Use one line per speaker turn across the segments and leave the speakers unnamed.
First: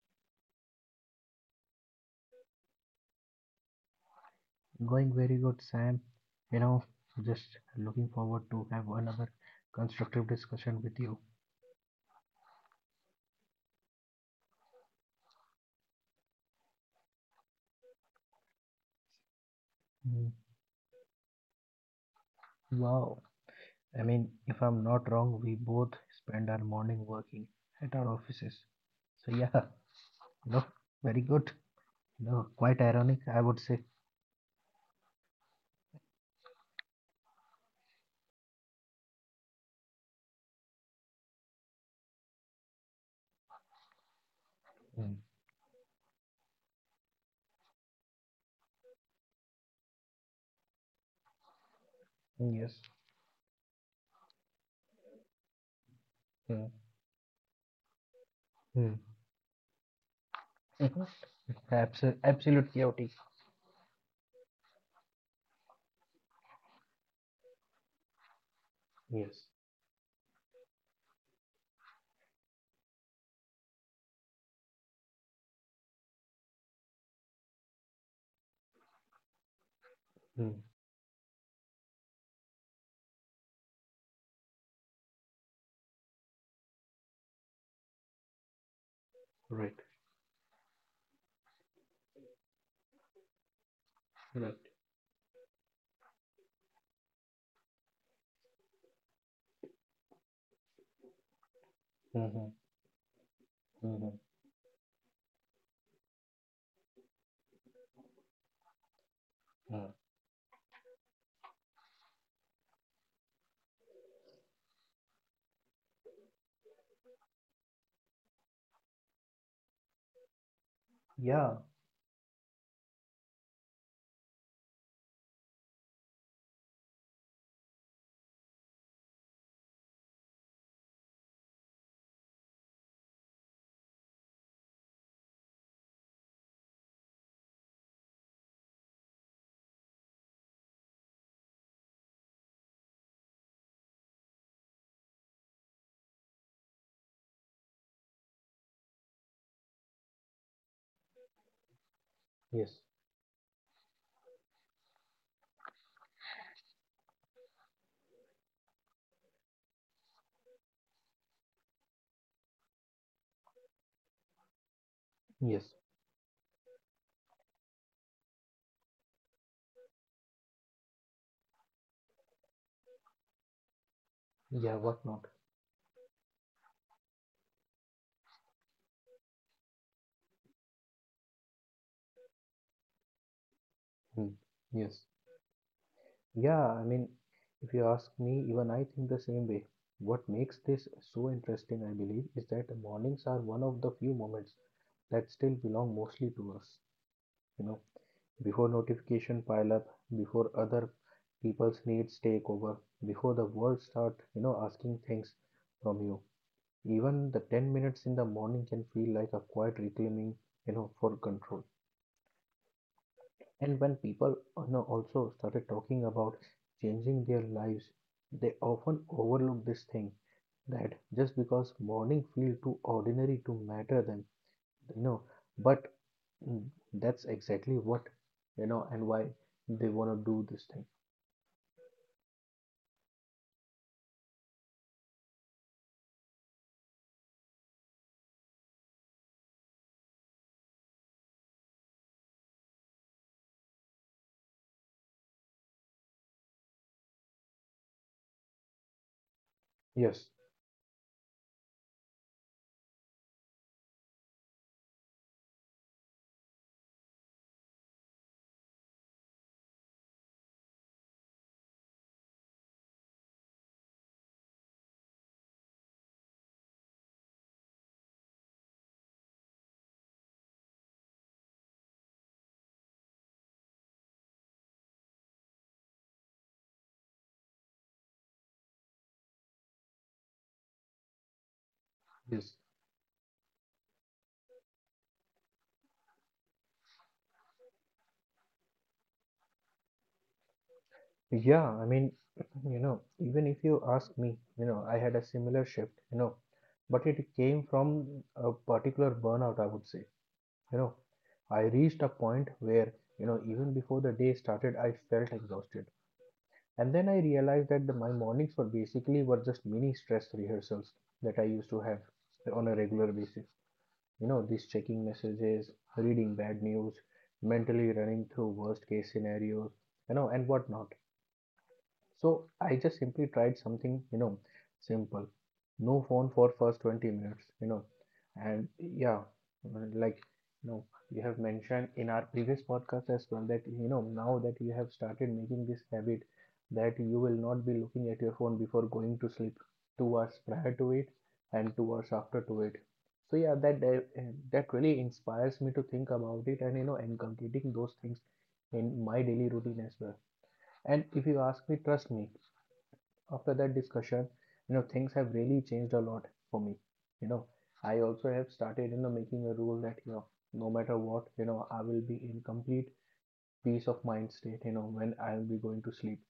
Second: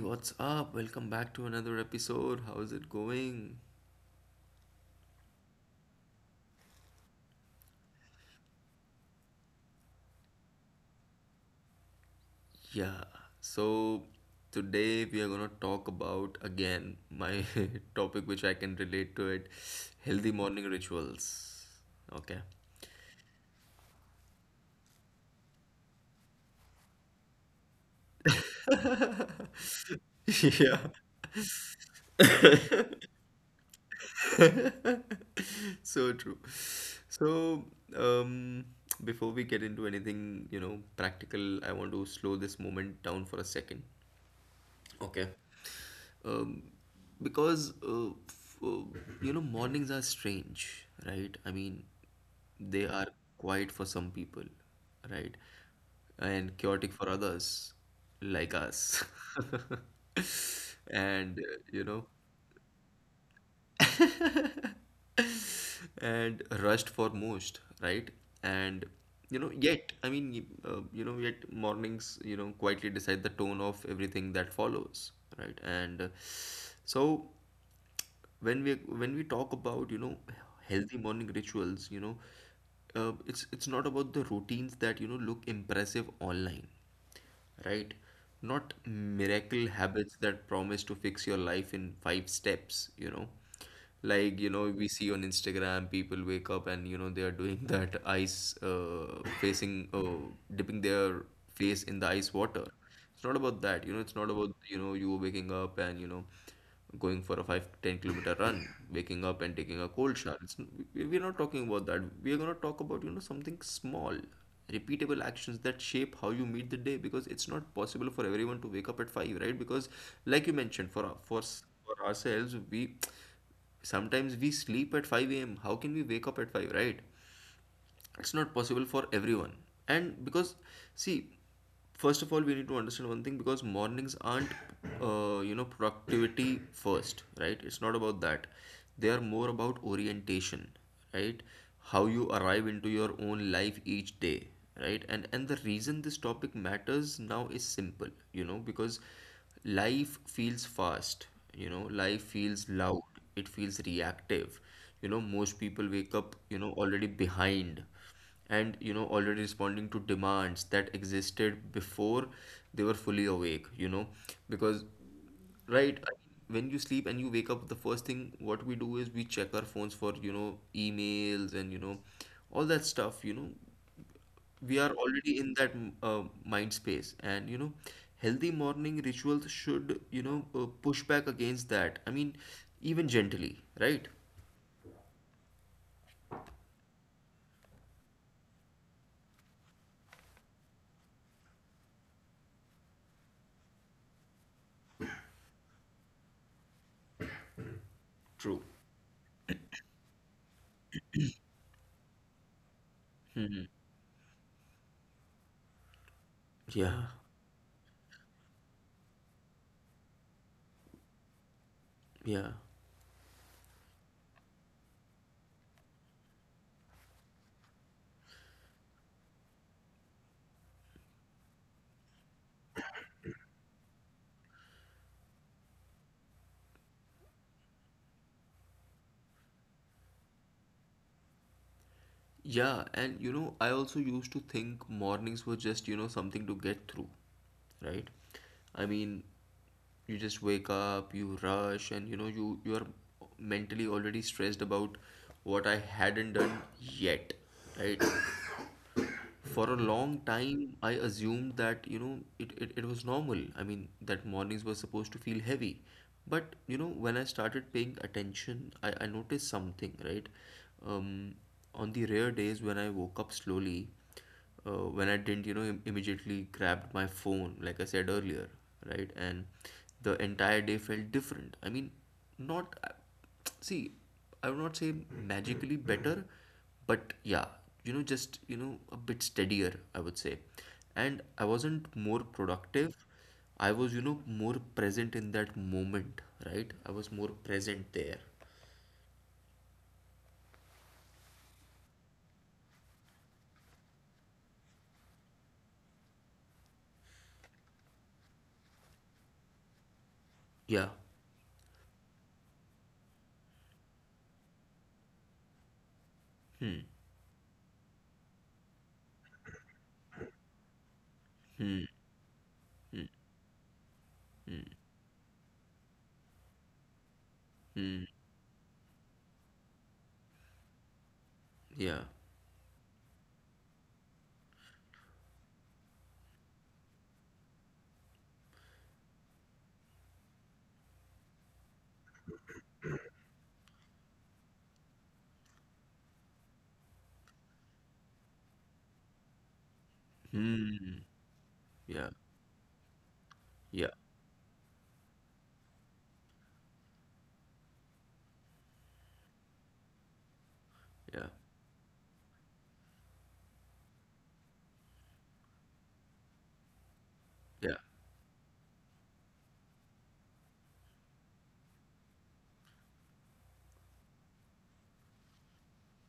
what's up? Welcome back to another episode. How's it going?
Going very good, Sam. You know, so just looking forward to have another constructive discussion with you.
Yeah, so today we are going to talk about again my topic which I can relate to it,
Mm,
healthy morning rituals. Okay.
Wow. I mean, if I'm not wrong, we both spend our morning working at our offices. So yeah, no,
Yeah,
very good. No, quite ironic, I would say.
so true. So, um, before we get into anything, you know, practical, I want to slow this moment down for a second.
Mm.
Okay. um, because, you know, mornings are strange, right? I mean,
Yes.
they are quiet for some people, right, and
Mm,
chaotic for others like
mm.
us. and
Mhm.
uh, you know,
Absolute chaotic.
and rushed for most, right. And you
Yes.
know, yet, I mean, you know, yet mornings, you know, quietly decide the tone of everything that follows, right. And so when we when we talk about, you know,
Mm.
healthy morning rituals, you know, it's not about the routines that, you know, look impressive online, right. Not miracle
Right.
habits that promise to fix your life in five steps, you know, like,
Right.
you know, we see on Instagram. People wake up and, you know, they are doing that ice, facing, dipping their face in the ice
Mm-hmm.
water. It's not about that, you know.
Mm-hmm.
It's not about, you know, you waking up and, you know, going for a 5-10 kilometer run, waking up and
Mm.
taking a cold shower. It's, we- we're not talking about that. We're going to talk about, you know, something small, repeatable actions that shape how you meet the day, because it's not possible for everyone to wake up at 5, right, because like you mentioned,
Yeah.
for ourselves, we sometimes we sleep at 5 a.m. How can we wake up at 5, right? It's not possible for everyone. And because, see, first of all, we need to understand one thing, because mornings aren't, you know, productivity first, right. It's not about that. They are more about orientation, right, how you arrive into your own life each day, right. And the reason this topic matters now is simple, you know, because life feels fast, you know, life
Yes.
feels loud, it feels reactive, you know. Most people wake up, you know, already behind and, you know, already responding to demands that existed before they were fully awake, you know, because,
Yes.
right? I mean, when you sleep and you wake up, the first thing what we do is we check our phones for, you know, emails and, you know, all that stuff, you know.
Yeah.
We
What
are
not?
already in that mind space and, you know, healthy morning rituals should, you know, push back against that. I mean, even gently, right.
Hmm. Yes. Yeah, I mean, if you ask me, even I think the same way. What makes this so interesting, I believe, is that the mornings are one of the few moments that still belong mostly to us. You know, before
True.
notification pile up, before other people's needs take over, before the world start, asking things from you.
Yeah.
Even the 10 minutes in the morning can feel like a quiet reclaiming for control.
Yeah.
And when people also started talking about changing their lives, they often overlook this thing that just because morning feel too ordinary to matter them, you know, but mm, that's exactly what and why they want to do this thing.
Yeah, and you know, I also used to think mornings were just, you know, something to get through, right? I mean, you just wake up, you rush, and you know, you are mentally already stressed about what I hadn't done yet, right? For a long
Yes,
time, I assumed that, you know, it was normal. I mean, that mornings were supposed to feel heavy. But, you know, when I started paying attention, I noticed something, right? Um, on the rare days when I woke up slowly, when I didn't, you know, immediately grabbed my phone, like I said earlier, right? And the entire day felt different. I mean, not, see, I would not say magically better, but yeah, you know, just, you know, a bit steadier, I would say. And I wasn't more
yes,
productive, I was, you know, more present in that moment, right. I was more present there.
yeah. I mean, even if you ask me, I had a similar shift, but it came from a particular burnout, I would say. you know
Yeah.
I reached a point where, even before the day started, I felt exhausted. And then
Hmm.
I realized that my mornings were basically were just mini stress rehearsals that I used to have on a regular
Hmm.
basis. These checking messages, reading bad news, mentally running
Hmm.
through worst case scenarios, and whatnot.
Yeah.
So I just simply tried something, you know, simple. No phone for first 20 minutes, you know. And yeah, like, you know, you have mentioned in our previous podcast as well that, you know, now that you have started making this habit, that you will not be looking at your phone before going to sleep 2 hours prior to it
Hmm.
and 2 hours
Yeah,
after to it. So yeah, that that
yeah,
that really inspires me to think about it and, you know, inculcating those things in my daily routine as well. And if you
yeah,
ask me, trust me, after that discussion, you know, things have really changed a lot for me. You know,
yeah,
I also have started, you know, making a rule that, you know, no matter what, you know, I will be in complete peace of mind state, you know, when I will be going to sleep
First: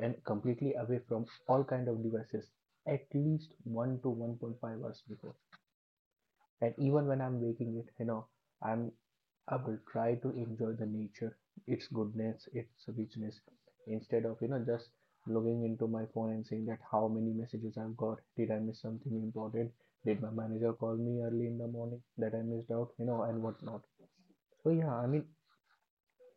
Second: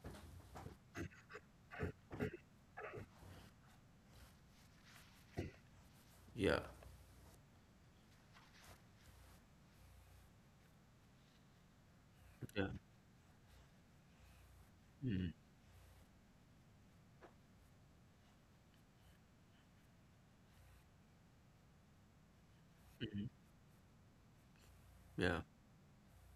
and completely away from all kind of devices at least 1 to 1.5 hours before.
yeah,
And even when I'm waking it, you know, I'm I will try to enjoy the nature, its goodness,
yeah.
its richness, instead of just
Hmm.
logging into my phone and saying that how many messages I've got. Did I miss something important? Did my manager call me early in the morning that I missed out? You know,
Hmm.
and whatnot. So yeah, I mean,
Yeah,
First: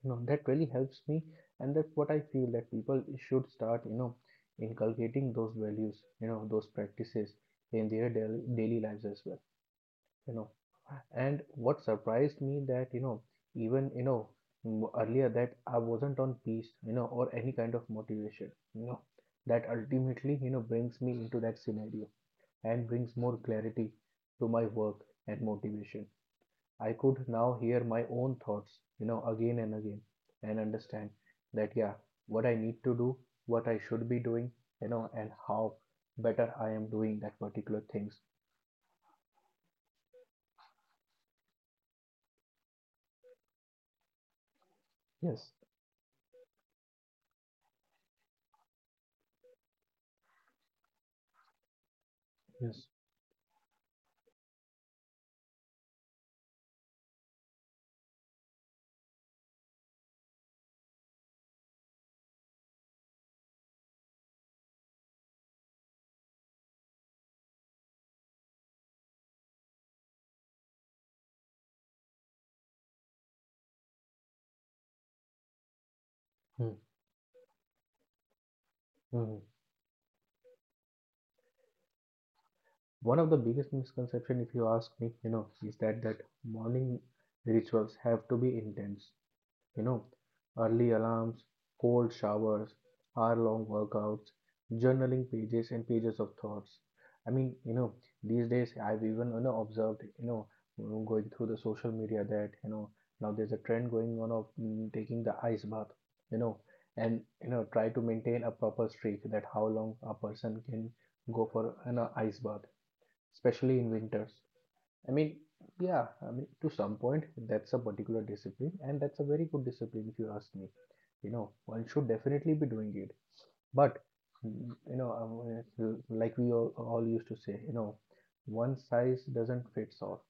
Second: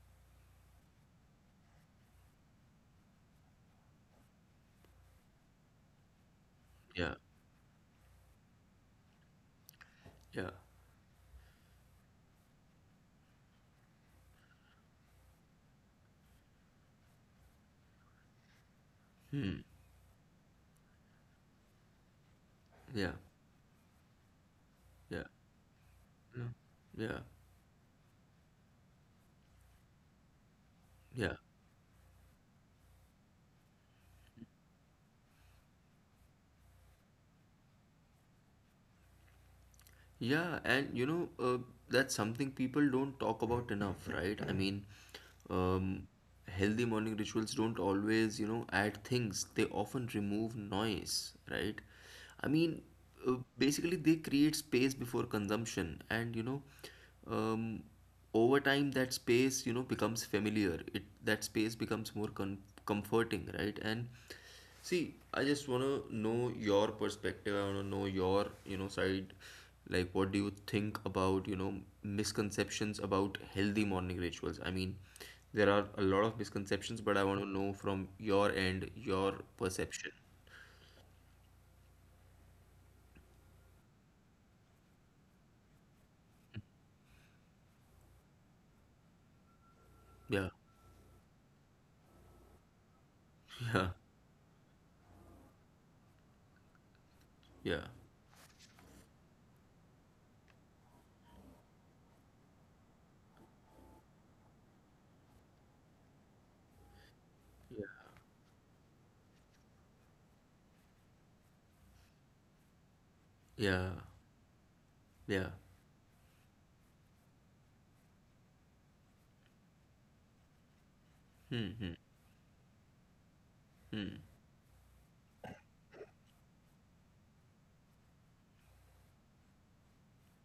you know, that really helps me, and that's what I feel that people should start, you know, inculcating those values, you know, those
yeah,
practices in their daily lives as well. You know,
yeah.
and what surprised me that even earlier that I wasn't on peace, you know, or any kind of motivation,
Hmm.
that ultimately, you know, brings me into that scenario and
Yeah,
brings more clarity to my work
yeah.
and motivation.
No,
I
yeah,
could now hear my own thoughts, you know, again and again, and understand
yeah.
that yeah, what I need to do, what I should be doing, you know, and how better I am doing that particular things.
Yeah, and you know, that's something people don't talk about enough, right? I mean,
Yes,
um, healthy morning rituals don't always, you know, add things. They often remove noise, right? I mean,
yes.
basically, they create space before consumption, and you know, um, over time, that space, you know, becomes familiar. It that space becomes more comforting, right? And see, I just want to know your perspective. I want to know your, you know, side. Like, what do you think about, you know, misconceptions about healthy morning rituals? I mean, there are a lot of
Hmm.
misconceptions, but I want to know from your end, your
Mhm.
perception.
One of the biggest misconception, if you ask me, you know, is that morning rituals have to be intense. You know,
Yeah,
early alarms, cold showers, hour-long
yeah,
workouts, journaling pages and pages of thoughts. I mean,
yeah,
you know, these days I've even, observed, you know, going through the social media that now there's a trend going on of taking the ice bath, you know, and try to maintain a proper streak that how long a person can go for an ice bath,
yeah,
especially in winters. I
yeah, yeah.
mean, yeah, I mean, to some point, that's a particular discipline, and that's a very good discipline if you ask me. You know,
Hmm, hmm,
one should definitely be doing it. But,
hmm.
like we all used to say, you know, one size doesn't fits all.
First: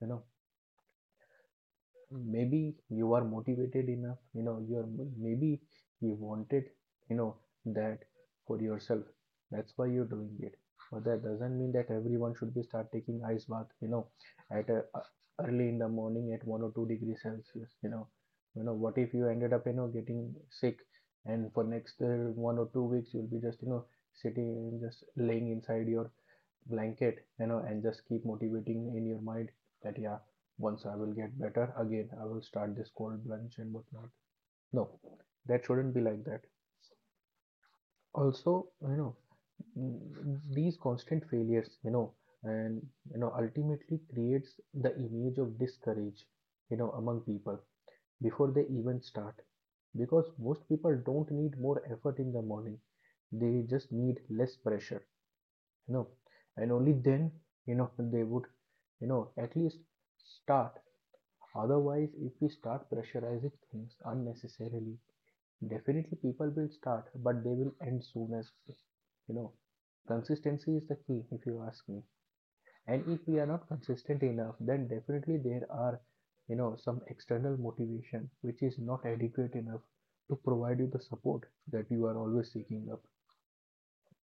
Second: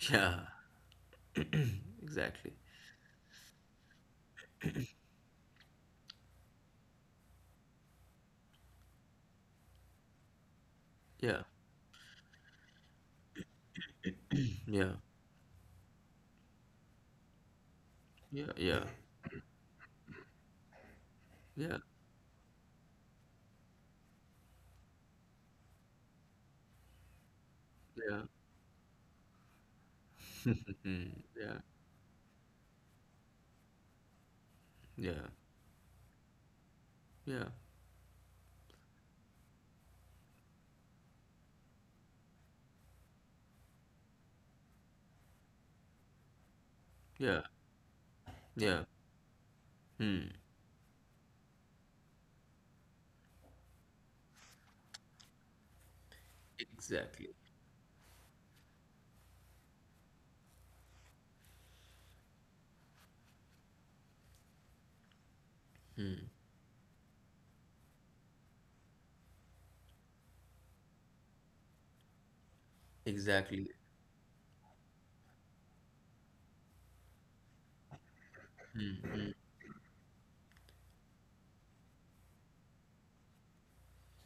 You know,
Yeah, exactly.
maybe you are motivated enough, you know, you're maybe you wanted, you know, that for yourself, that's why you're doing it, but that
Yeah,
doesn't mean that everyone should be start taking ice bath, you know, at
yeah,
early in the morning at 1 or 2 degrees celsius. You know,
yeah,
you know
yeah,
what if you ended up, you know, getting sick, and for
yeah,
next 1 or 2 weeks you'll be just, you know, sitting and just laying inside your blanket, you know, and just
yeah,
keep motivating in your mind that yeah, once I will
mhm,
get
yeah,
better again, I will start this cold plunge and whatnot. No,
yeah,
that shouldn't be like that.
yeah,
Also, you know, these constant failures, you know, and you know, ultimately creates the image of discourage, you know, among
yeah,
people before they
yeah.
even start.
Hmm.
Because most people don't need more effort in the morning, they just need less pressure, you know, and only then,
Exactly.
you know, they would, you know, at least start. Otherwise, if we start pressurizing things unnecessarily, definitely people will start but they will end soon, as you know, consistency is the key if you ask me, and if we are not
Exactly.
consistent enough, then definitely there are, you know, some external motivation which is not adequate enough to provide you the support that you are always seeking up.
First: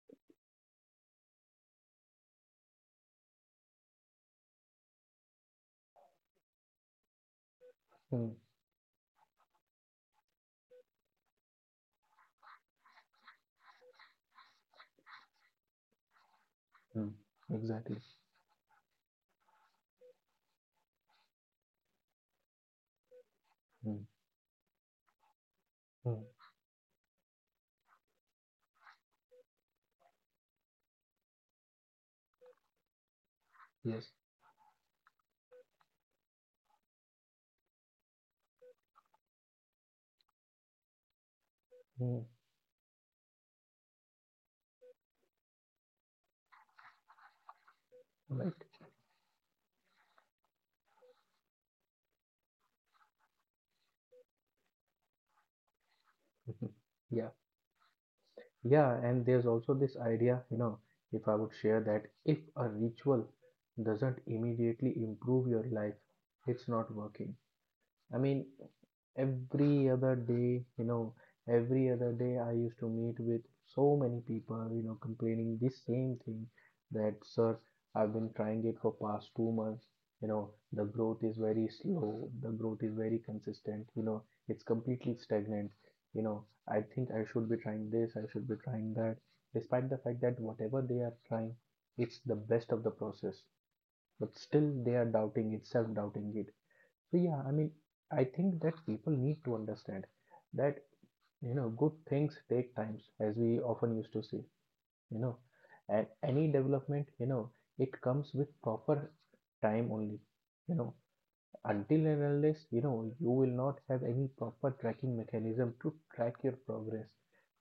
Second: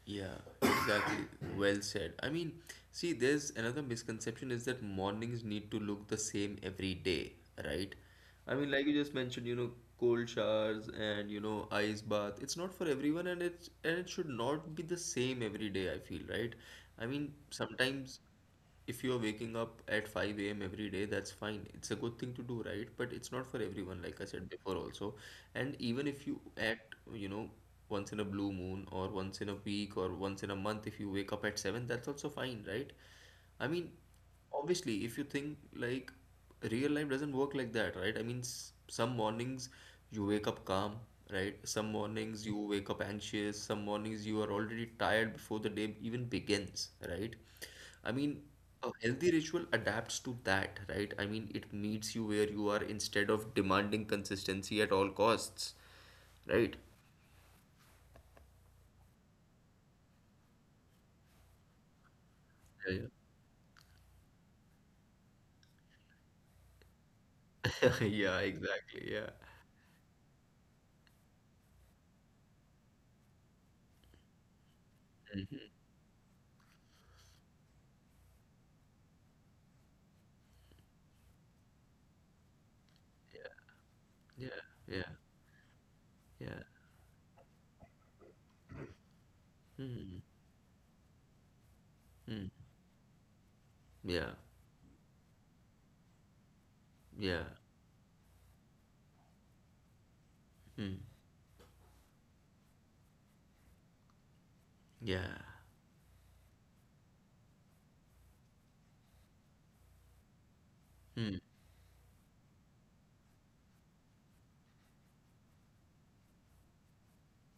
Yeah, exactly. Well said. I mean, see, there's another misconception is that mornings need to look the same every day, right?
Hmm,
I mean, like you just mentioned, you know, cold showers and, you know, ice bath. It's not for everyone and it should not be the same every day, I feel, right? I
hmm,
mean,
exactly.
sometimes if you're waking up at 5 a.m. every day, that's fine. It's a good thing to do, right? But it's not for everyone,
Hmm,
like I said before also. And even
hmm,
if you at, you know, once in a blue moon or once in a week or once in a month, if you wake up at 7, that's also fine, right? I mean,
yes.
obviously, if you think like real life doesn't work like that, right? I mean, some mornings you wake up calm, right? Some
Hmm.
mornings you wake up anxious, some mornings you are already tired before the day even begins, right? I mean,
Right.
a healthy ritual adapts to that, right? I mean, it meets you where you are instead of demanding consistency at all costs,
Mhm.
right?
Yeah. Yeah. And there's also this idea, you know, if I would share, that if a
Yeah,
ritual doesn't immediately improve your life, it's not working.
yeah.
I
Yeah,
mean,
exactly. Yeah.
every other day, you know, every other day I used to meet with so many people, you know, complaining
Mhm.
this same thing that, sir, I've been trying it for past 2 months. You know, the growth is very slow, the growth is very
Yeah,
consistent, you know,
yeah,
it's
yeah,
completely stagnant. You know,
yeah.
I think I should be trying this, I should be trying that, despite the fact
Mm,
that whatever they are trying, it's the
mm.
best of the process,
Yeah,
but still they are doubting it, self doubting it. So yeah,
yeah.
I mean, I think that people need to understand that,
Mm.
you know, good things take times, as we often used to say, you know,
Yeah.
and any development, you know, it comes with proper time only, you know.
Mm.
Until and unless, you know, you will not have any proper tracking mechanism to track your progress,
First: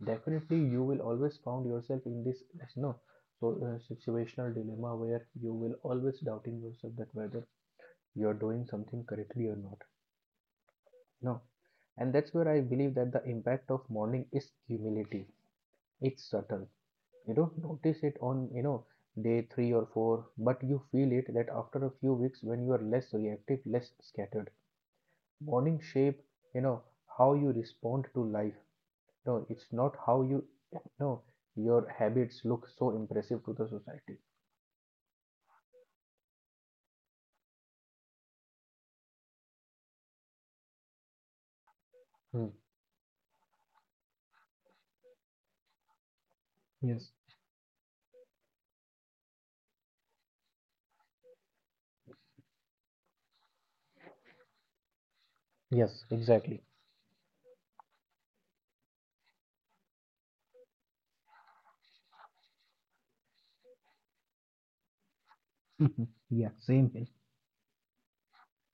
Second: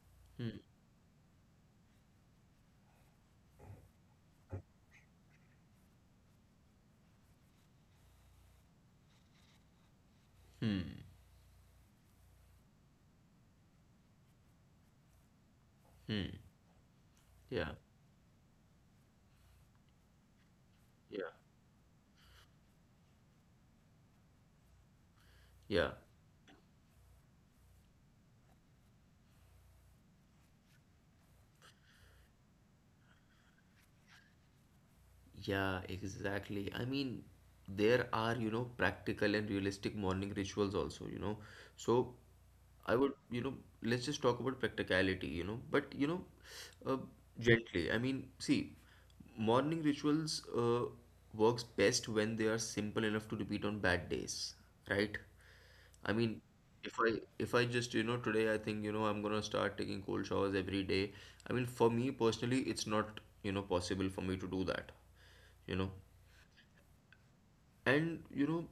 definitely
Mm.
you will always found yourself in this, you know, so situational dilemma where you will always doubting yourself that whether you are doing something correctly or not. No. And that's where I believe that the impact of morning is humility. It's
Mm.
subtle. You don't
Yeah.
notice it on, you know, day three or four, but you feel it
Yeah.
that after a few weeks when you are less reactive, less scattered. Morning
Yeah.
shape, you know, how you respond to life. No, it's not how you, you know, your habits look so impressive to the society.
Yeah, exactly. I mean, there are, you know, practical and realistic morning rituals also, you know. So
Hmm.
I would, you know, let's just talk about practicality, you know, but, you know, uh,
Yes.
gently. I mean, see, morning rituals works best when they are simple enough to repeat on bad days, right?
Yes,
I mean,
exactly.
if I just, you know, today I think, you know, I'm gonna start taking cold showers every day. I mean, for me personally, it's not, you know, possible for me to do that, you know.
Mhm. Yeah, same here.
And, you know,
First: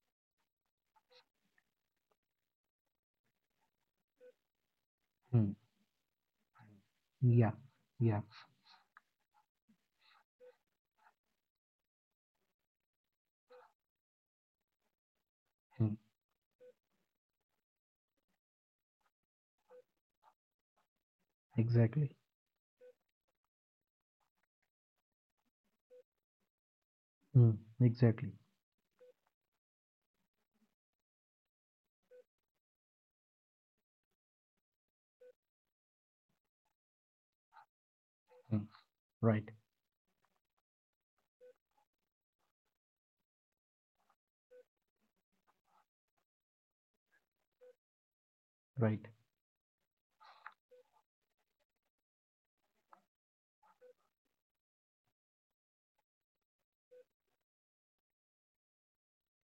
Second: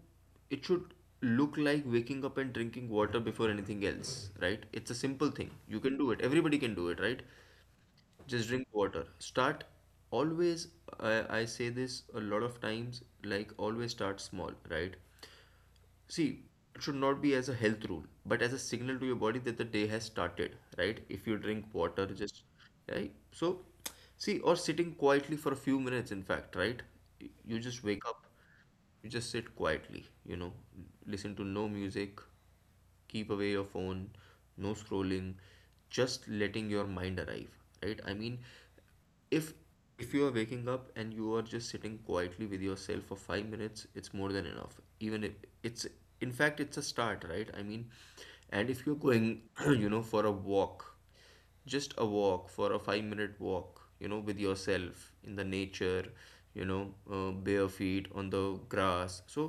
it should look like waking up and drinking water before anything else, right? It's a simple thing.
Hmm.
You can do it. Everybody can do it, right?
Yeah, yeah.
Just drink water. Start always, I say this a lot of times, like always start small, right?
Hmm.
See, it should not be as a health rule, but as a signal to your body that the day has started, right? If you drink water,
Exactly.
just right. So, see, or sitting quietly for a few minutes, in fact, right?
Hmm.
You just wake up,
Exactly.
you just sit quietly, you know, listen to no music, keep away your phone, no scrolling, just letting your mind arrive, right. I mean,
Hmm.
if
Right.
if you are waking up and you are just sitting quietly with yourself for 5 minutes, it's more than enough. Even if it's, in fact it's a start, right. I mean, and if you're
Right,
going you know, for a walk, just a walk, for a 5-minute walk, you know, with yourself in the nature, you know, bare feet on the grass. So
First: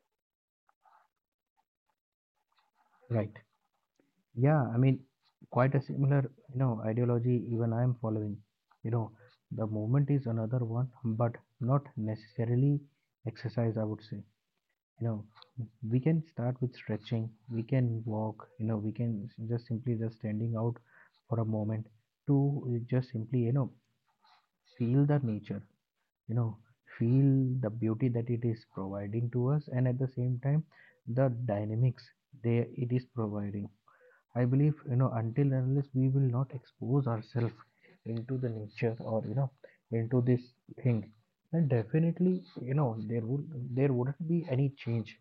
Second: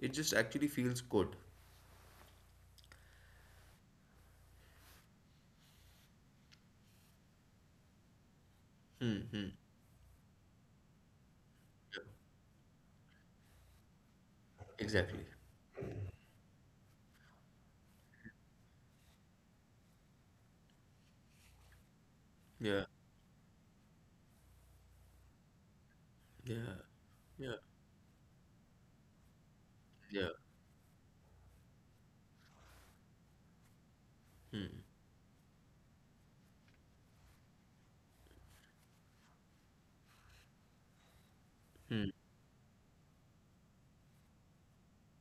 it just actually feels good.
right. Yeah, I mean, quite a similar, you know, ideology even I am following. You know, the movement is another one, but not necessarily exercise, I would say. You
Exactly.
know, we can start with stretching, we can walk, you know, we can just simply just standing out for a moment to
Yeah,
just simply, you know, feel the nature, you know,
yeah,
feel
yeah,
the beauty that it is providing to us, and at the
yeah,
same time, the dynamics they it is providing. I believe,
mm,
you know, until and unless we will not expose ourselves into the nature or, you know, into this thing, then
mm,
definitely, you know, there wouldn't be any change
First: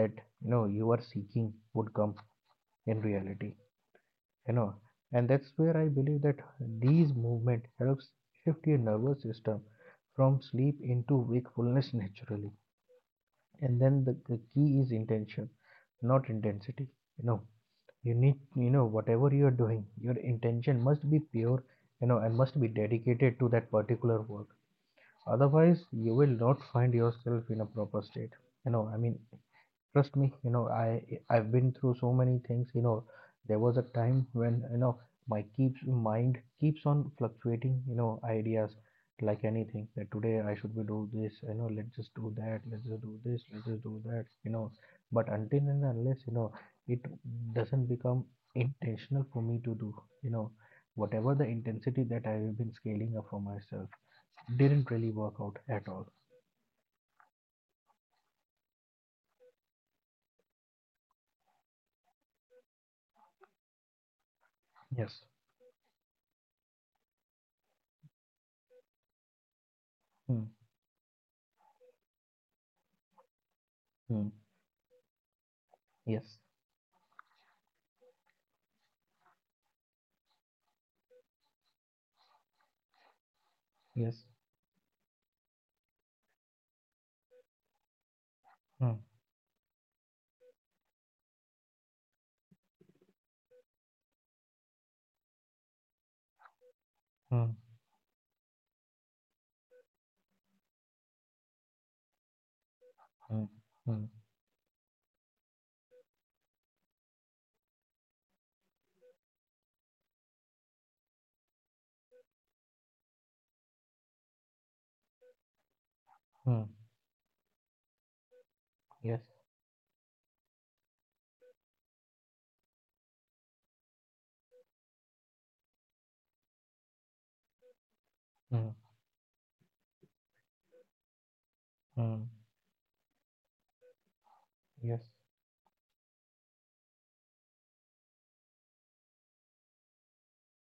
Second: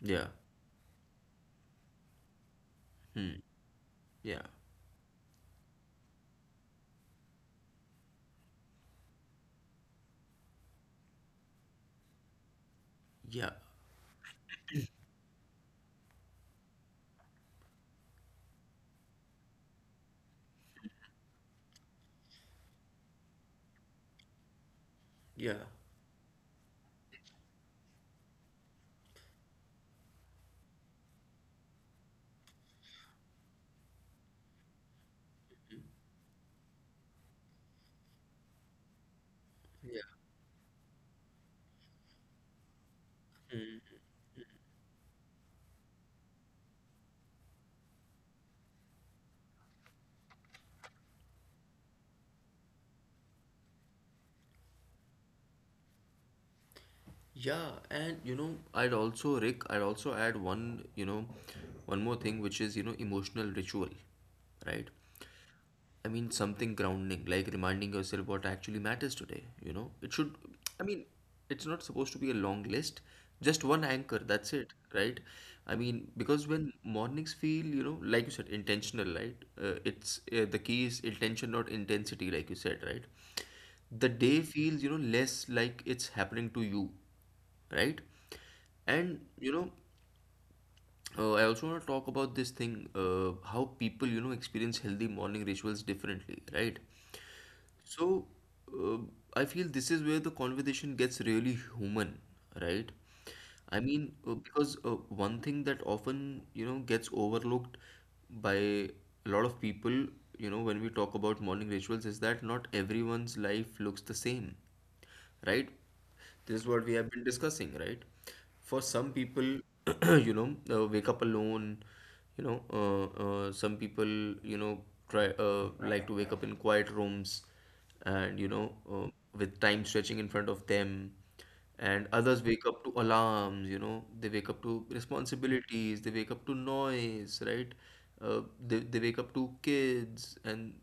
that,
yeah,
you know, you are seeking would come in
mm,
reality.
yeah,
You know, and that's where I believe that these movement helps shift your nervous system from sleep into wakefulness naturally.
yeah,
And then the key is intention, not intensity. You know, you need, you know, whatever you are doing, your intention must be pure, you know, and must be dedicated to that particular work,
yeah,
otherwise you will not find yourself in a proper state, you know, I mean. Trust me, you know, I've been through so many things, you know. There was a time when, you know, my keeps mind keeps on fluctuating, you know, ideas like anything
yeah,
that today I should be do this, you know, let's just do that, let's just do this, let's just do that, you know. But until and unless, you know, it doesn't become intentional for me to do, you know, whatever the intensity that I have been scaling up for myself didn't really work out at all.
yeah. And you know, I'd also, Rick, I'd also add one, you know, one more thing, which is, you know, emotional ritual, right?
Yes.
I mean, something grounding, like reminding yourself what actually matters today, you know? It should,
Hmm.
I mean, it's not supposed to be a long list, just one anchor,
Hmm.
that's it, right? I mean,
Yes.
because when mornings feel, you know, like you said, intentional, right? It's the key is intention, not intensity, like you said, right? The
Yes.
day feels, you know, less like it's happening to you, right?
Hmm.
And you know, I also want to talk about this thing, how people, you know, experience healthy morning rituals differently, right?
Hmm.
So, uh, I feel this is where the conversation gets really human, right?
Mm,
I mean,
mm,
because one thing that often, you know, gets overlooked by a lot of people, you know, when we talk about morning rituals is that not everyone's life looks the same, right? This is
mm.
what we have been discussing, right? For some
Yes.
people, you know, wake up alone, you know, some people, you know, try like to wake up in quiet rooms and, you know,
Mm,
with time stretching in front of them. And
mm.
others wake up to alarms, you know, they wake up to
Yes.
responsibilities, they wake up to noise, right? They wake up to kids and,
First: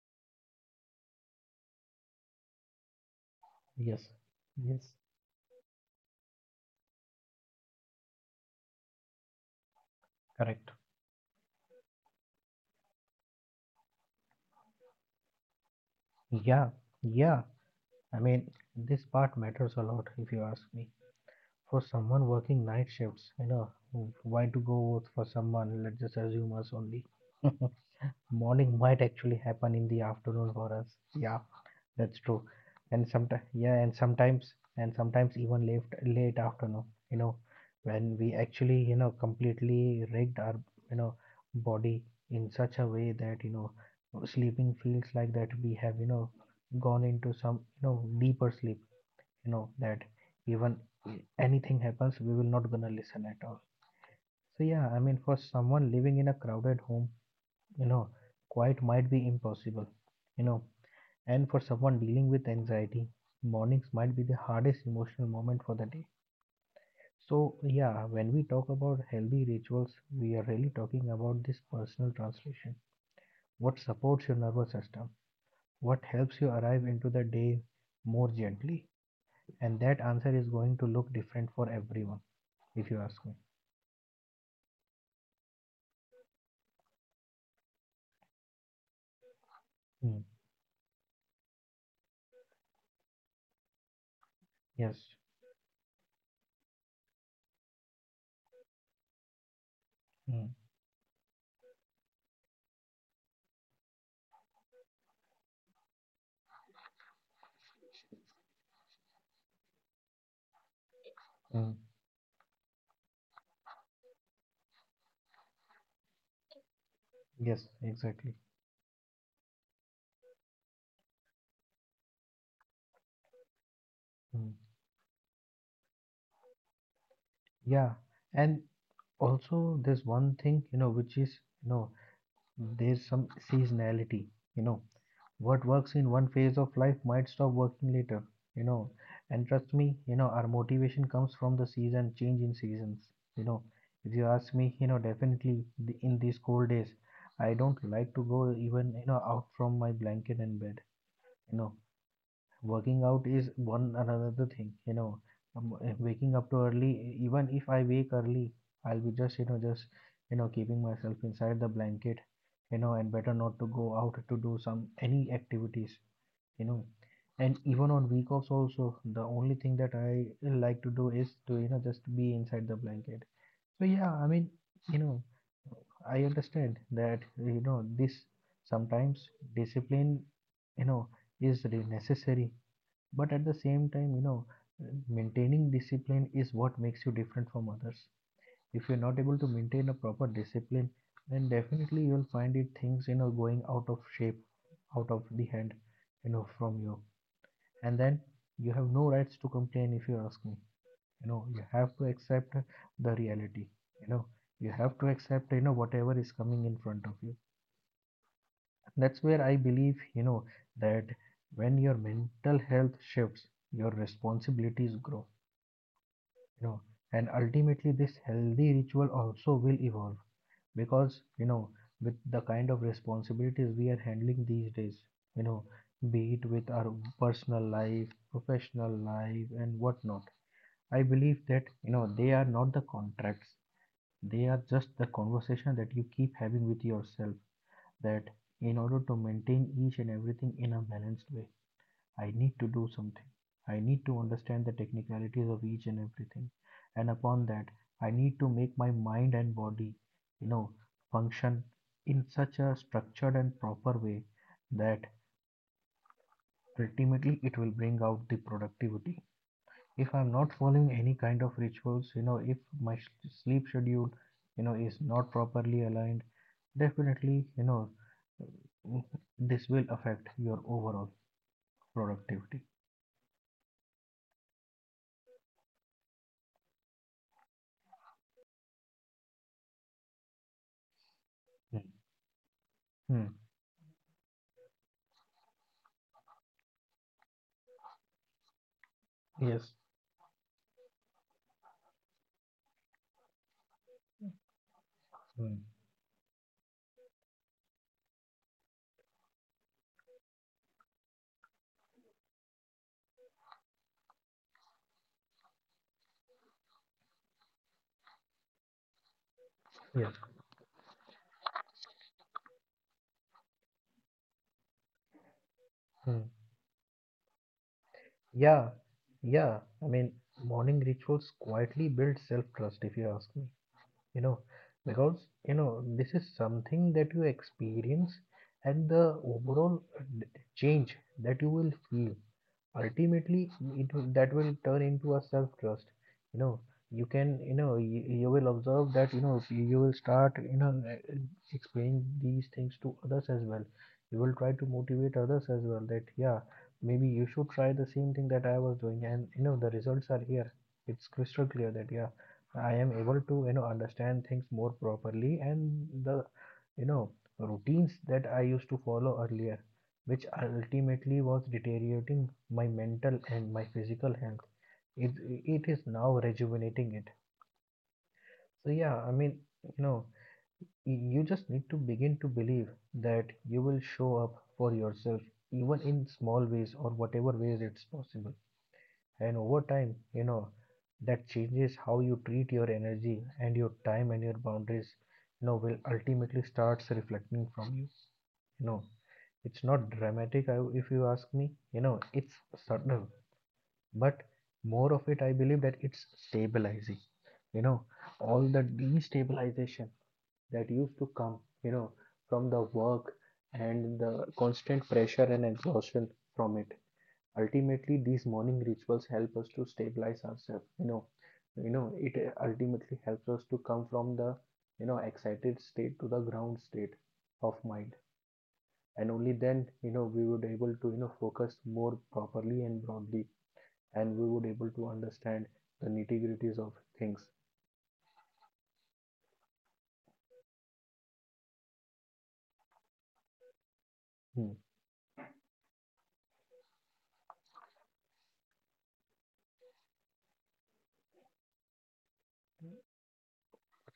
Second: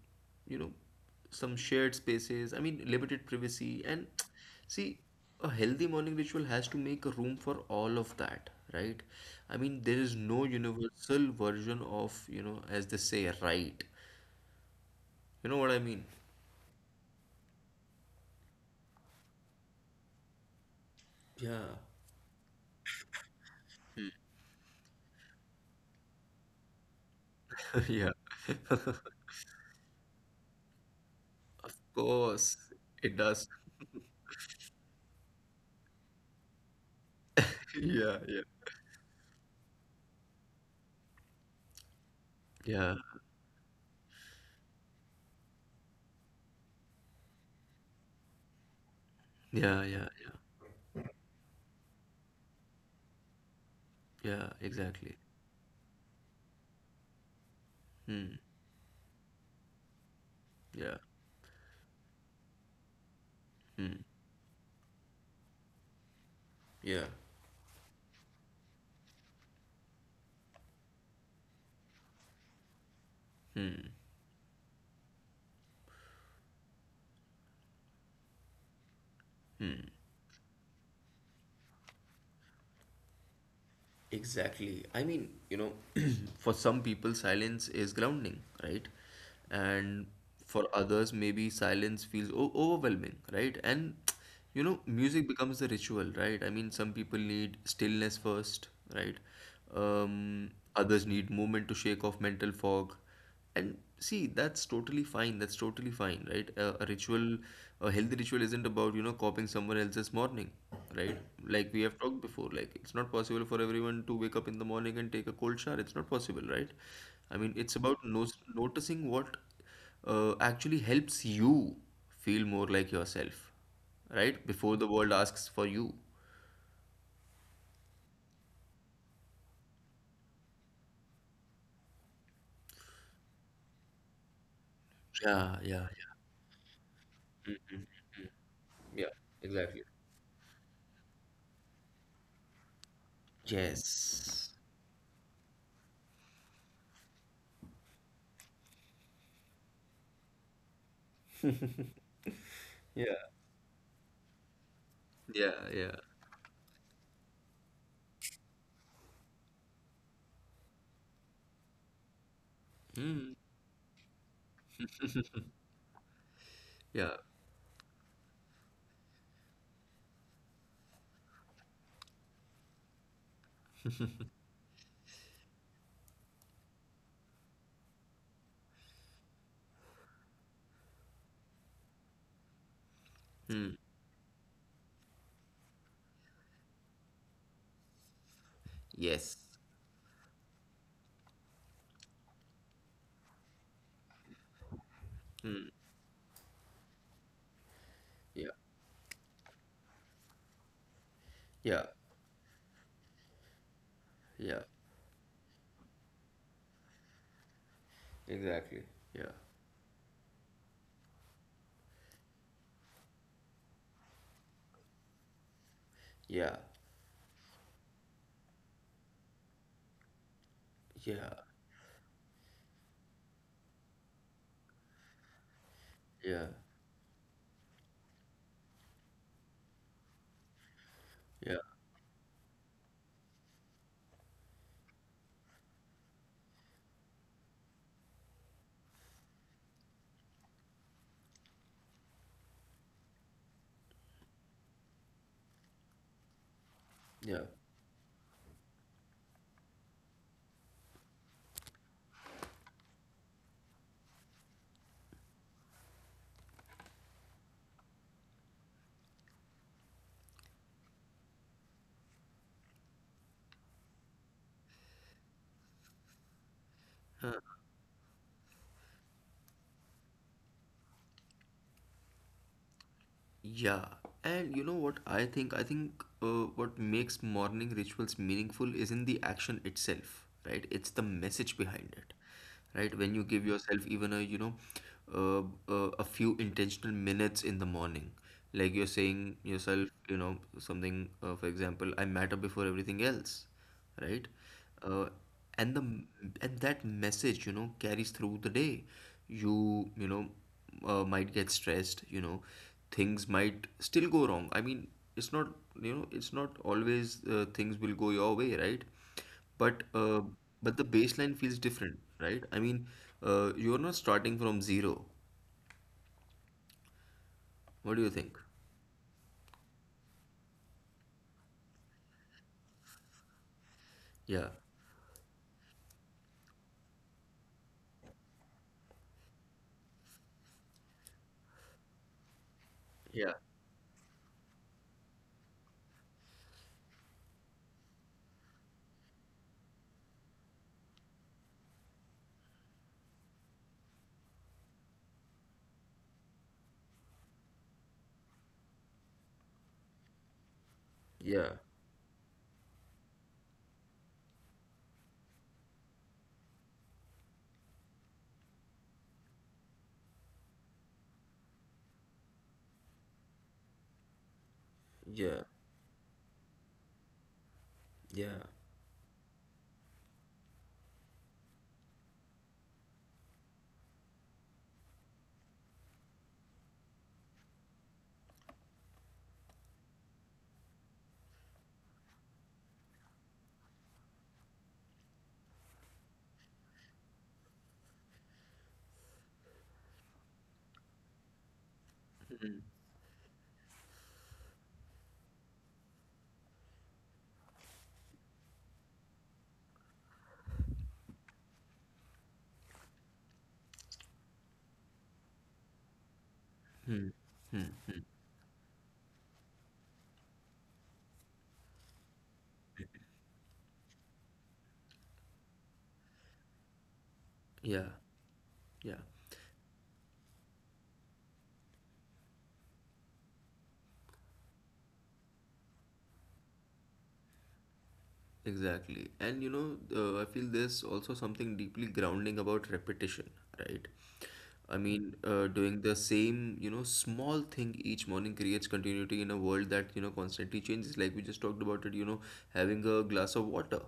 you know, some shared spaces, I mean, limited privacy. And
Yes. Yes.
see, a healthy morning ritual has to make a room for all of that, right? I mean, there is no
Correct.
universal version of, you know, as they say, right. You know what I mean?
Yeah. Yeah. I mean, this part matters a lot if you ask me.
Yeah.
For someone working night shifts, you know, why to go with for someone, let's just assume us only.
Yeah,
Morning might actually happen in the afternoon for us. Yeah.
of
That's true.
course,
And
it
sometimes,
does.
yeah, and sometimes even late, late afternoon, you know, when
Yeah,
we
yeah.
actually, you know, completely rigged our, you know, body in such a
Yeah,
way that, you know, sleeping feels like that we have, you know, gone into some, you know, deeper sleep, you know,
yeah,
that
yeah, yeah,
even anything happens, we will not gonna listen at all.
yeah,
So, yeah, I
exactly.
mean, for someone living in a crowded home, you know,
Hmm,
quiet might be impossible, you know,
yeah,
and for someone dealing with anxiety, mornings
hmm.
might be the hardest emotional moment for the day.
Yeah.
So, yeah, when we talk about healthy rituals, we are really talking about this personal translation. What supports your nervous system? What helps you arrive into the day more gently? And that answer is going to look different for everyone, if you ask me.
Exactly. I mean, you know, for some people, silence is grounding, right? And
Mm.
for others, maybe silence feels o overwhelming, right? And, you know,
Yes.
music becomes the ritual, right? I mean, some people need stillness first, right?
Mm.
Um, others need movement to shake off mental fog. And see, that's totally fine. That's totally fine, right? A ritual, a healthy ritual isn't about, you know, copying someone else's morning, right?
Mm.
Like we have talked before, like it's not possible for everyone to wake up in the morning and take a cold shower. It's not possible, right? I mean,
Yes,
it's about no
exactly.
noticing what actually helps you feel more like yourself, right?
Mm.
Before the world asks for you.
Yeah. And also, there's one thing, you know, which is, you know, there's some seasonality, you know.
Yeah,
What
yeah,
works in
yeah.
one phase of life might stop working later, you know.
Yeah,
And trust me,
exactly.
you know, our motivation comes from the season, change in seasons, you know. If you ask
Yes.
me, you know, definitely the, in these cold days, I don't like to go even, you know, out from my blanket and bed, you know, working
Yeah.
out is one another thing, you know.
Yeah, yeah,
Waking up too early, even if I wake early, I'll be just, you know, just, you know, keeping myself inside the blanket, you know, and better not to go out to do some any activities, you know.
yeah.
And even on week offs also, the only thing that I like to do is to, you know, just be inside the blanket. So yeah, I mean, you know, I understand that, you know, this sometimes discipline, you know, is really necessary, but at the same time, you know, maintaining discipline is what makes you different from others. If you're not able
Yes.
to maintain a proper discipline, then definitely you'll find it things, you know, going out of shape, out of the hand, you know, from you, and then
Yeah.
you have no rights to complain, if you ask me. You know, you have
Yeah.
to accept the reality, you know.
Yeah.
You have to accept, you know, whatever is coming in front of you.
Exactly.
That's
Yeah.
where I believe, you know, that when your mental health shifts, your responsibilities grow,
Yeah.
you know, and ultimately this healthy ritual also will evolve, because,
Yeah.
you know, with the kind of responsibilities we are handling these days, you know, be it
Yeah.
with our personal life, professional life, and whatnot, I believe that,
Yeah.
you know, they are not the contracts, they are just the conversation that you keep having with yourself, that in order to maintain each and everything in a balanced way, I need to do something. I need to understand the technicalities of each and everything. And upon
Yeah.
that, I need to make my mind and body, you know, function in such a structured and proper way that ultimately it will bring out the productivity. If I'm not following any kind of rituals, you know, if my sleep schedule, you know, is not properly aligned,
Uh,
definitely, you know, this will affect your overall productivity.
yeah. And you know what I think? I think what makes morning rituals meaningful is in the action itself, right? It's the message
Hmm.
behind it, right? When
Hmm.
you give yourself even a, you know, a few intentional minutes in the morning, like you're saying
Yes.
yourself, you know, something, for example, I matter before everything else right? Uh,
Hmm.
and the and that message, you know, carries through the day. You know might get stressed. You know, things might still go wrong. I mean, it's not you know it's not always things will go your way, right? But
Yes.
uh, but the baseline feels different, right? I mean, you're not starting from zero.
Mm.
What do you think?
Yeah. Yeah. I mean, morning rituals quietly build self-trust, if you ask me. You know,
Yeah,
because, you know, this is something that you experience, and the overall change that you will feel,
yeah,
ultimately it will, that will turn into a self trust, you know. You can, you know, you will observe that, you know, you will start, you know, explaining these things to others as well. You will try to motivate others as well, that yeah, maybe you should try the same thing that I was doing, and you know the results are here. It's crystal
yeah,
clear that yeah, I am able to, you know, understand things more properly, and the, you know, routines that I used to follow earlier, which ultimately was deteriorating my mental and my physical health. It,
yeah,
it is now rejuvenating it.
yeah,
So, yeah, I mean, you know, you just need to begin to believe that you will show up for yourself, even in small ways or whatever ways it's possible. And over time, you know, that changes how you treat your energy and your time and your boundaries, you know, will ultimately starts reflecting from you. You know, it's not dramatic, if you ask me. You know, it's subtle, but more of it I believe that it's stabilizing, you know, all the destabilization that used to come, you know, from the work and the constant pressure and exhaustion from it. Ultimately these morning rituals help us to stabilize ourselves, you know. You know, it ultimately helps us to come from the, you know, excited state to the ground state of mind.
yeah, yeah.
And only then, you know, we would able to, you know, focus more properly and broadly, and we would able to understand the nitty-gritties of things.
Exactly. And you know, I feel there's also something deeply grounding about repetition, right?
Hmm.
I mean, doing the same, you know, small thing each morning creates continuity in a world that, you know, constantly changes. Like we just talked about it, you know, having a glass of water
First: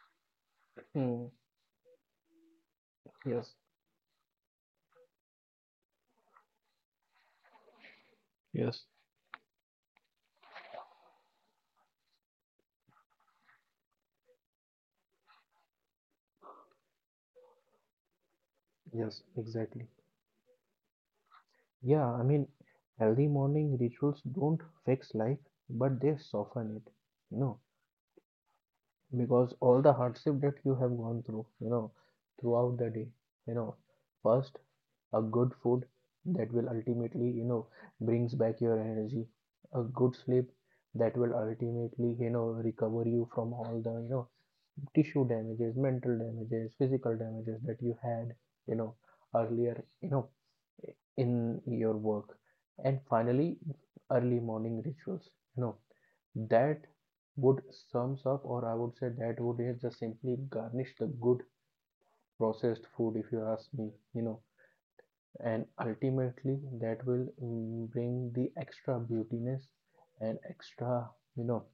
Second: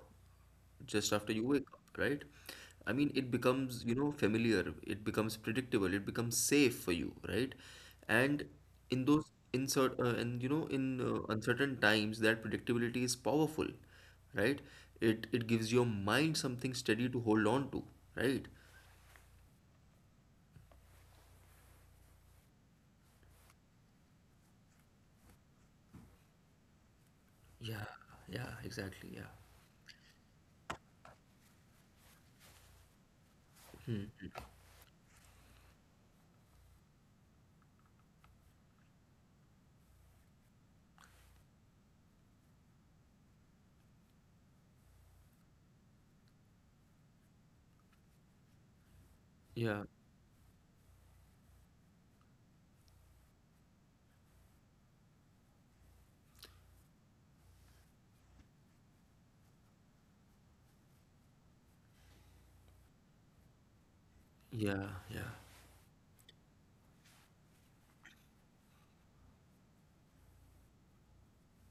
just
Hmm.
after you wake up, right? I mean, it
Yes.
becomes, you know, familiar, it becomes predictable, it becomes safe for you, right? And
Yes.
in those insert and you know, in uncertain times, that predictability is powerful, right? It gives your mind something steady to hold on to, right?
Yes, exactly. Yeah, I mean, healthy morning rituals don't fix life, but they soften it, you know,
Yeah, yeah, exactly, yeah.
because all the hardship that you have gone through, you know, throughout the day, you know, first a good food that will ultimately, you know, brings back your energy, a good sleep that will ultimately, you know, recover you from all the, you know, tissue damages, mental damages, physical damages that you had, you know, earlier,
Yeah,
you know, in your work. And finally, early morning rituals, you know, that would sums up, or I would say that would just simply garnish the good processed food, if you ask me, you know,
yeah, yeah,
and ultimately that will bring the extra beautiness and extra, you know,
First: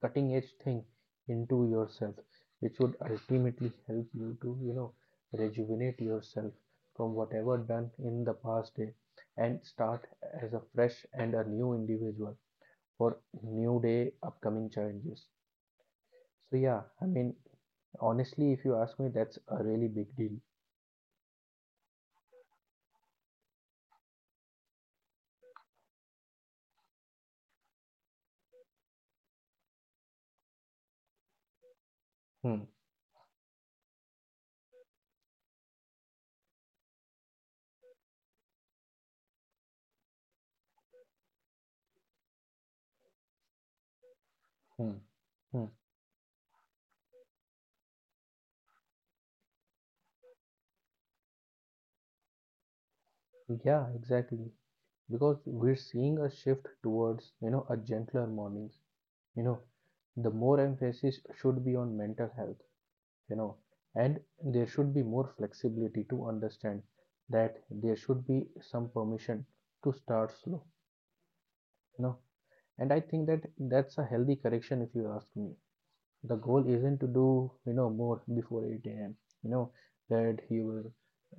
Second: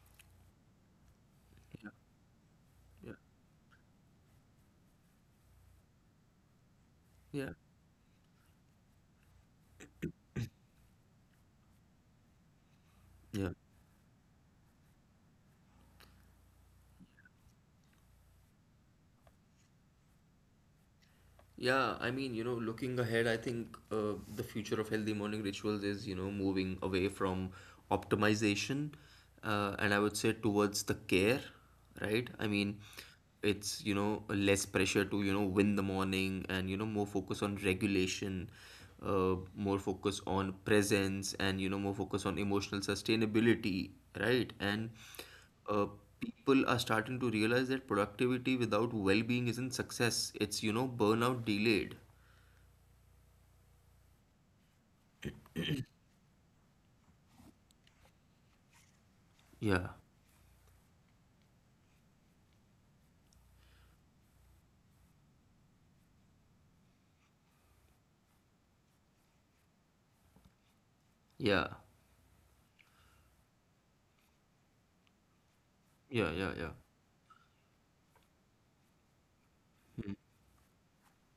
cutting edge thing into
yeah,
yourself, which would
yeah,
ultimately help you to, you know, rejuvenate yourself from
yeah,
whatever done in the past day, and start as a fresh and a new individual for
yeah.
new day upcoming challenges. So yeah, I mean, honestly, if you ask me, that's a really big deal.
Yeah, I mean, you know, looking ahead, I think the future of healthy morning rituals is, you know, moving away from optimization and I would say towards the care, right? I
Hmm,
mean, it's, you know, less pressure to, you know, win the morning and, you know, more focus on regulation, more focus on presence and, you know, more focus on emotional sustainability, right? And
hmm, hmm.
uh, people are starting to realize that productivity without well-being isn't success. It's, you know, burnout delayed.
Yeah, exactly, because we're seeing a shift towards, you know, a gentler mornings, you know,
Yeah,
the more emphasis should be on mental health, you know, and there should be more flexibility to understand that there should be some permission to start slow,
yeah,
you know. And I think that that's a healthy correction, if you ask me.
yeah,
The goal
yeah,
isn't to do, you know, more before 8 a.m., you know, that you will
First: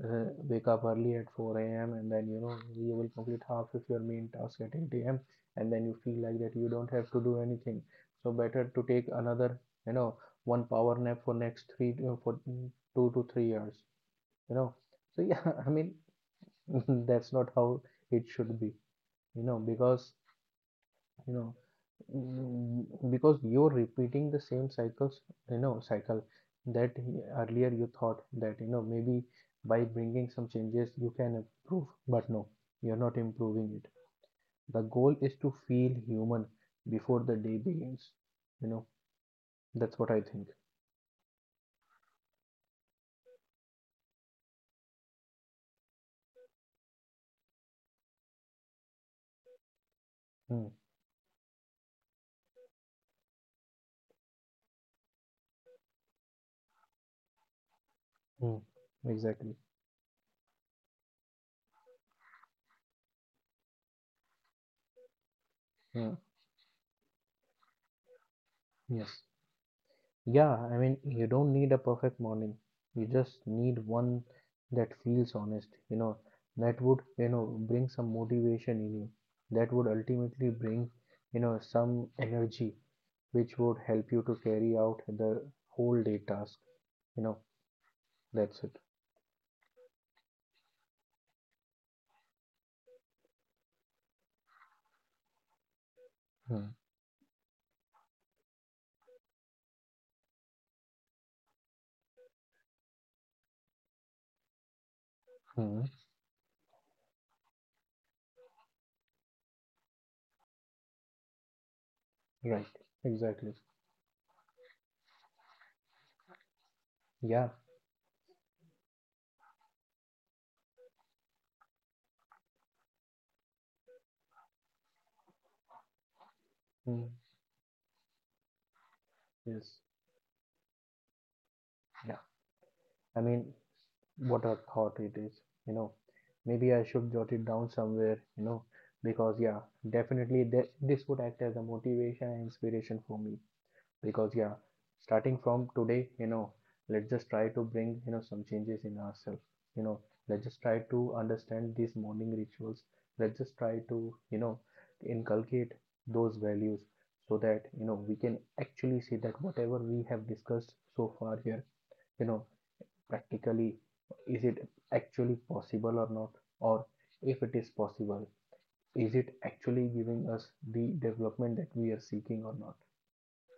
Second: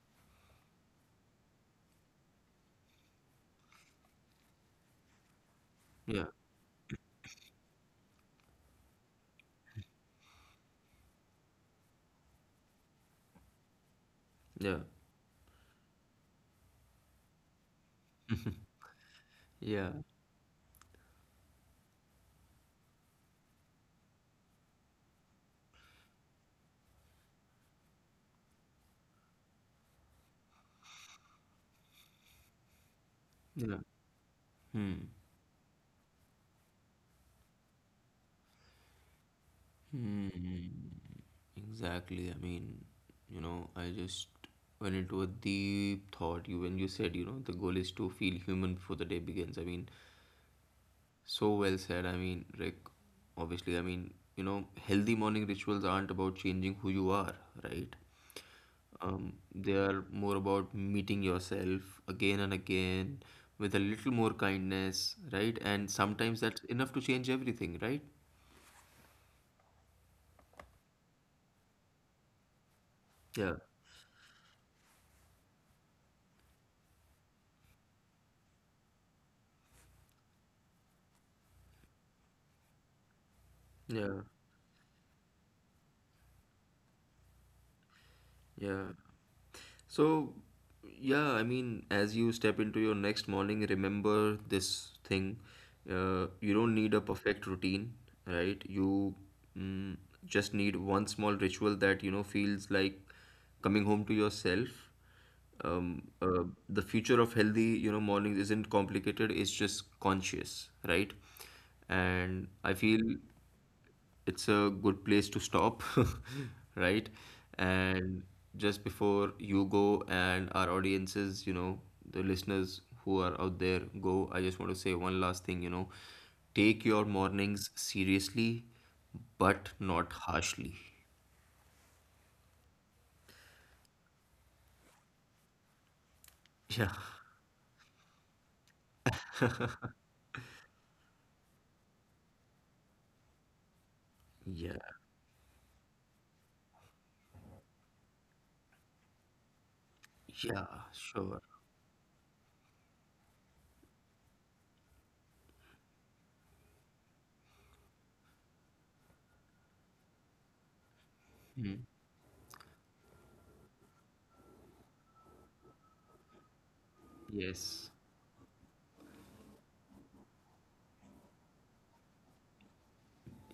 wake up early at 4 a.m. and then, you know, you will complete half of your main task at 8 a.m., and then you feel
yeah,
like that you don't have to do anything, so better to take another, you know, one power nap for next for 2 to 3 years, you know.
yeah, yeah,
So yeah, I mean, that's not how it should be, you know,
yeah,
because, you know, because you're repeating the same cycle that earlier you thought that, you know, maybe by bringing some changes you can improve, but no, you're not improving
yeah.
it. The
Hmm.
goal is to feel human before the day begins, you know. That's what I think.
Hmm. Exactly. I mean, you know, I just went into a deep thought. You when you said, you know, the goal is to feel human before the day begins. I mean,
Mm,
so well said. I mean, Rick, obviously, I mean, you know, healthy morning rituals aren't about changing who you are, right?
mm, exactly.
They are more about meeting yourself again and again with a little more kindness, right? And
Yeah.
sometimes that's enough to change everything, right?
Yes. Yeah, I mean, you don't need a perfect morning. You just
Yeah,
need one that feels honest, you know, that would, you know, bring some motivation in you, that would ultimately bring, you know, some energy which would help you
yeah,
to carry out the whole day task. You know, that's it.
yeah. So, yeah, I mean, as you step into your next morning, remember this thing. You
Hmm.
don't need a perfect routine, right? You mm, just need one small ritual that, you know, feels like coming home to yourself.
Hmm.
Um, uh, the future of healthy, you know, mornings isn't complicated, it's just conscious, right? And
Right.
I feel
Exactly.
it's a good place to stop, right?
Yeah.
And just before you go and our audiences, you know, the listeners who are out there go, I just want to say one last thing, you know, take
Hmm.
your mornings seriously, but
Yes.
not harshly.
Yeah. I mean, what a thought it is, you know. Maybe I
Yeah,
should jot it down somewhere, you know, because yeah, definitely this would act as a motivation and inspiration for me, because yeah,
yeah,
starting from today, you know, let's just try to bring, you know, some changes in ourselves, you know. Let's just
yeah,
try to
sure.
understand these morning rituals, let's just try to, you know, inculcate those values, so that, you know, we can actually see that whatever we have discussed so far here, you know, practically, is it actually possible or not, or if it is
Yes,
possible, is it actually giving us the development that we are seeking or not.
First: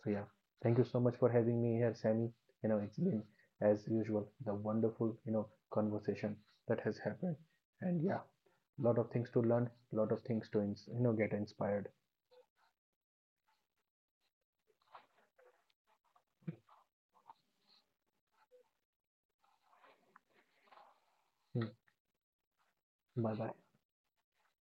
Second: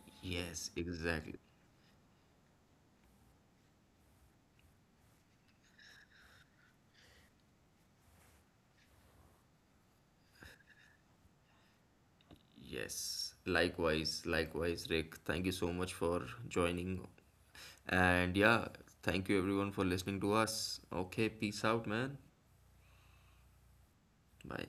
So yeah,
yes,
thank you so much for
exactly.
having me here, Sammy. You know, it's been, as usual, the wonderful, you know, conversation that has happened. And yeah, a lot of things to learn, a lot of things to you know, get inspired.
Yes, likewise, likewise, Rick. Thank you so much for joining. And yeah, thank you everyone for listening to us. Okay, peace out, man.
Bye bye.
Bye.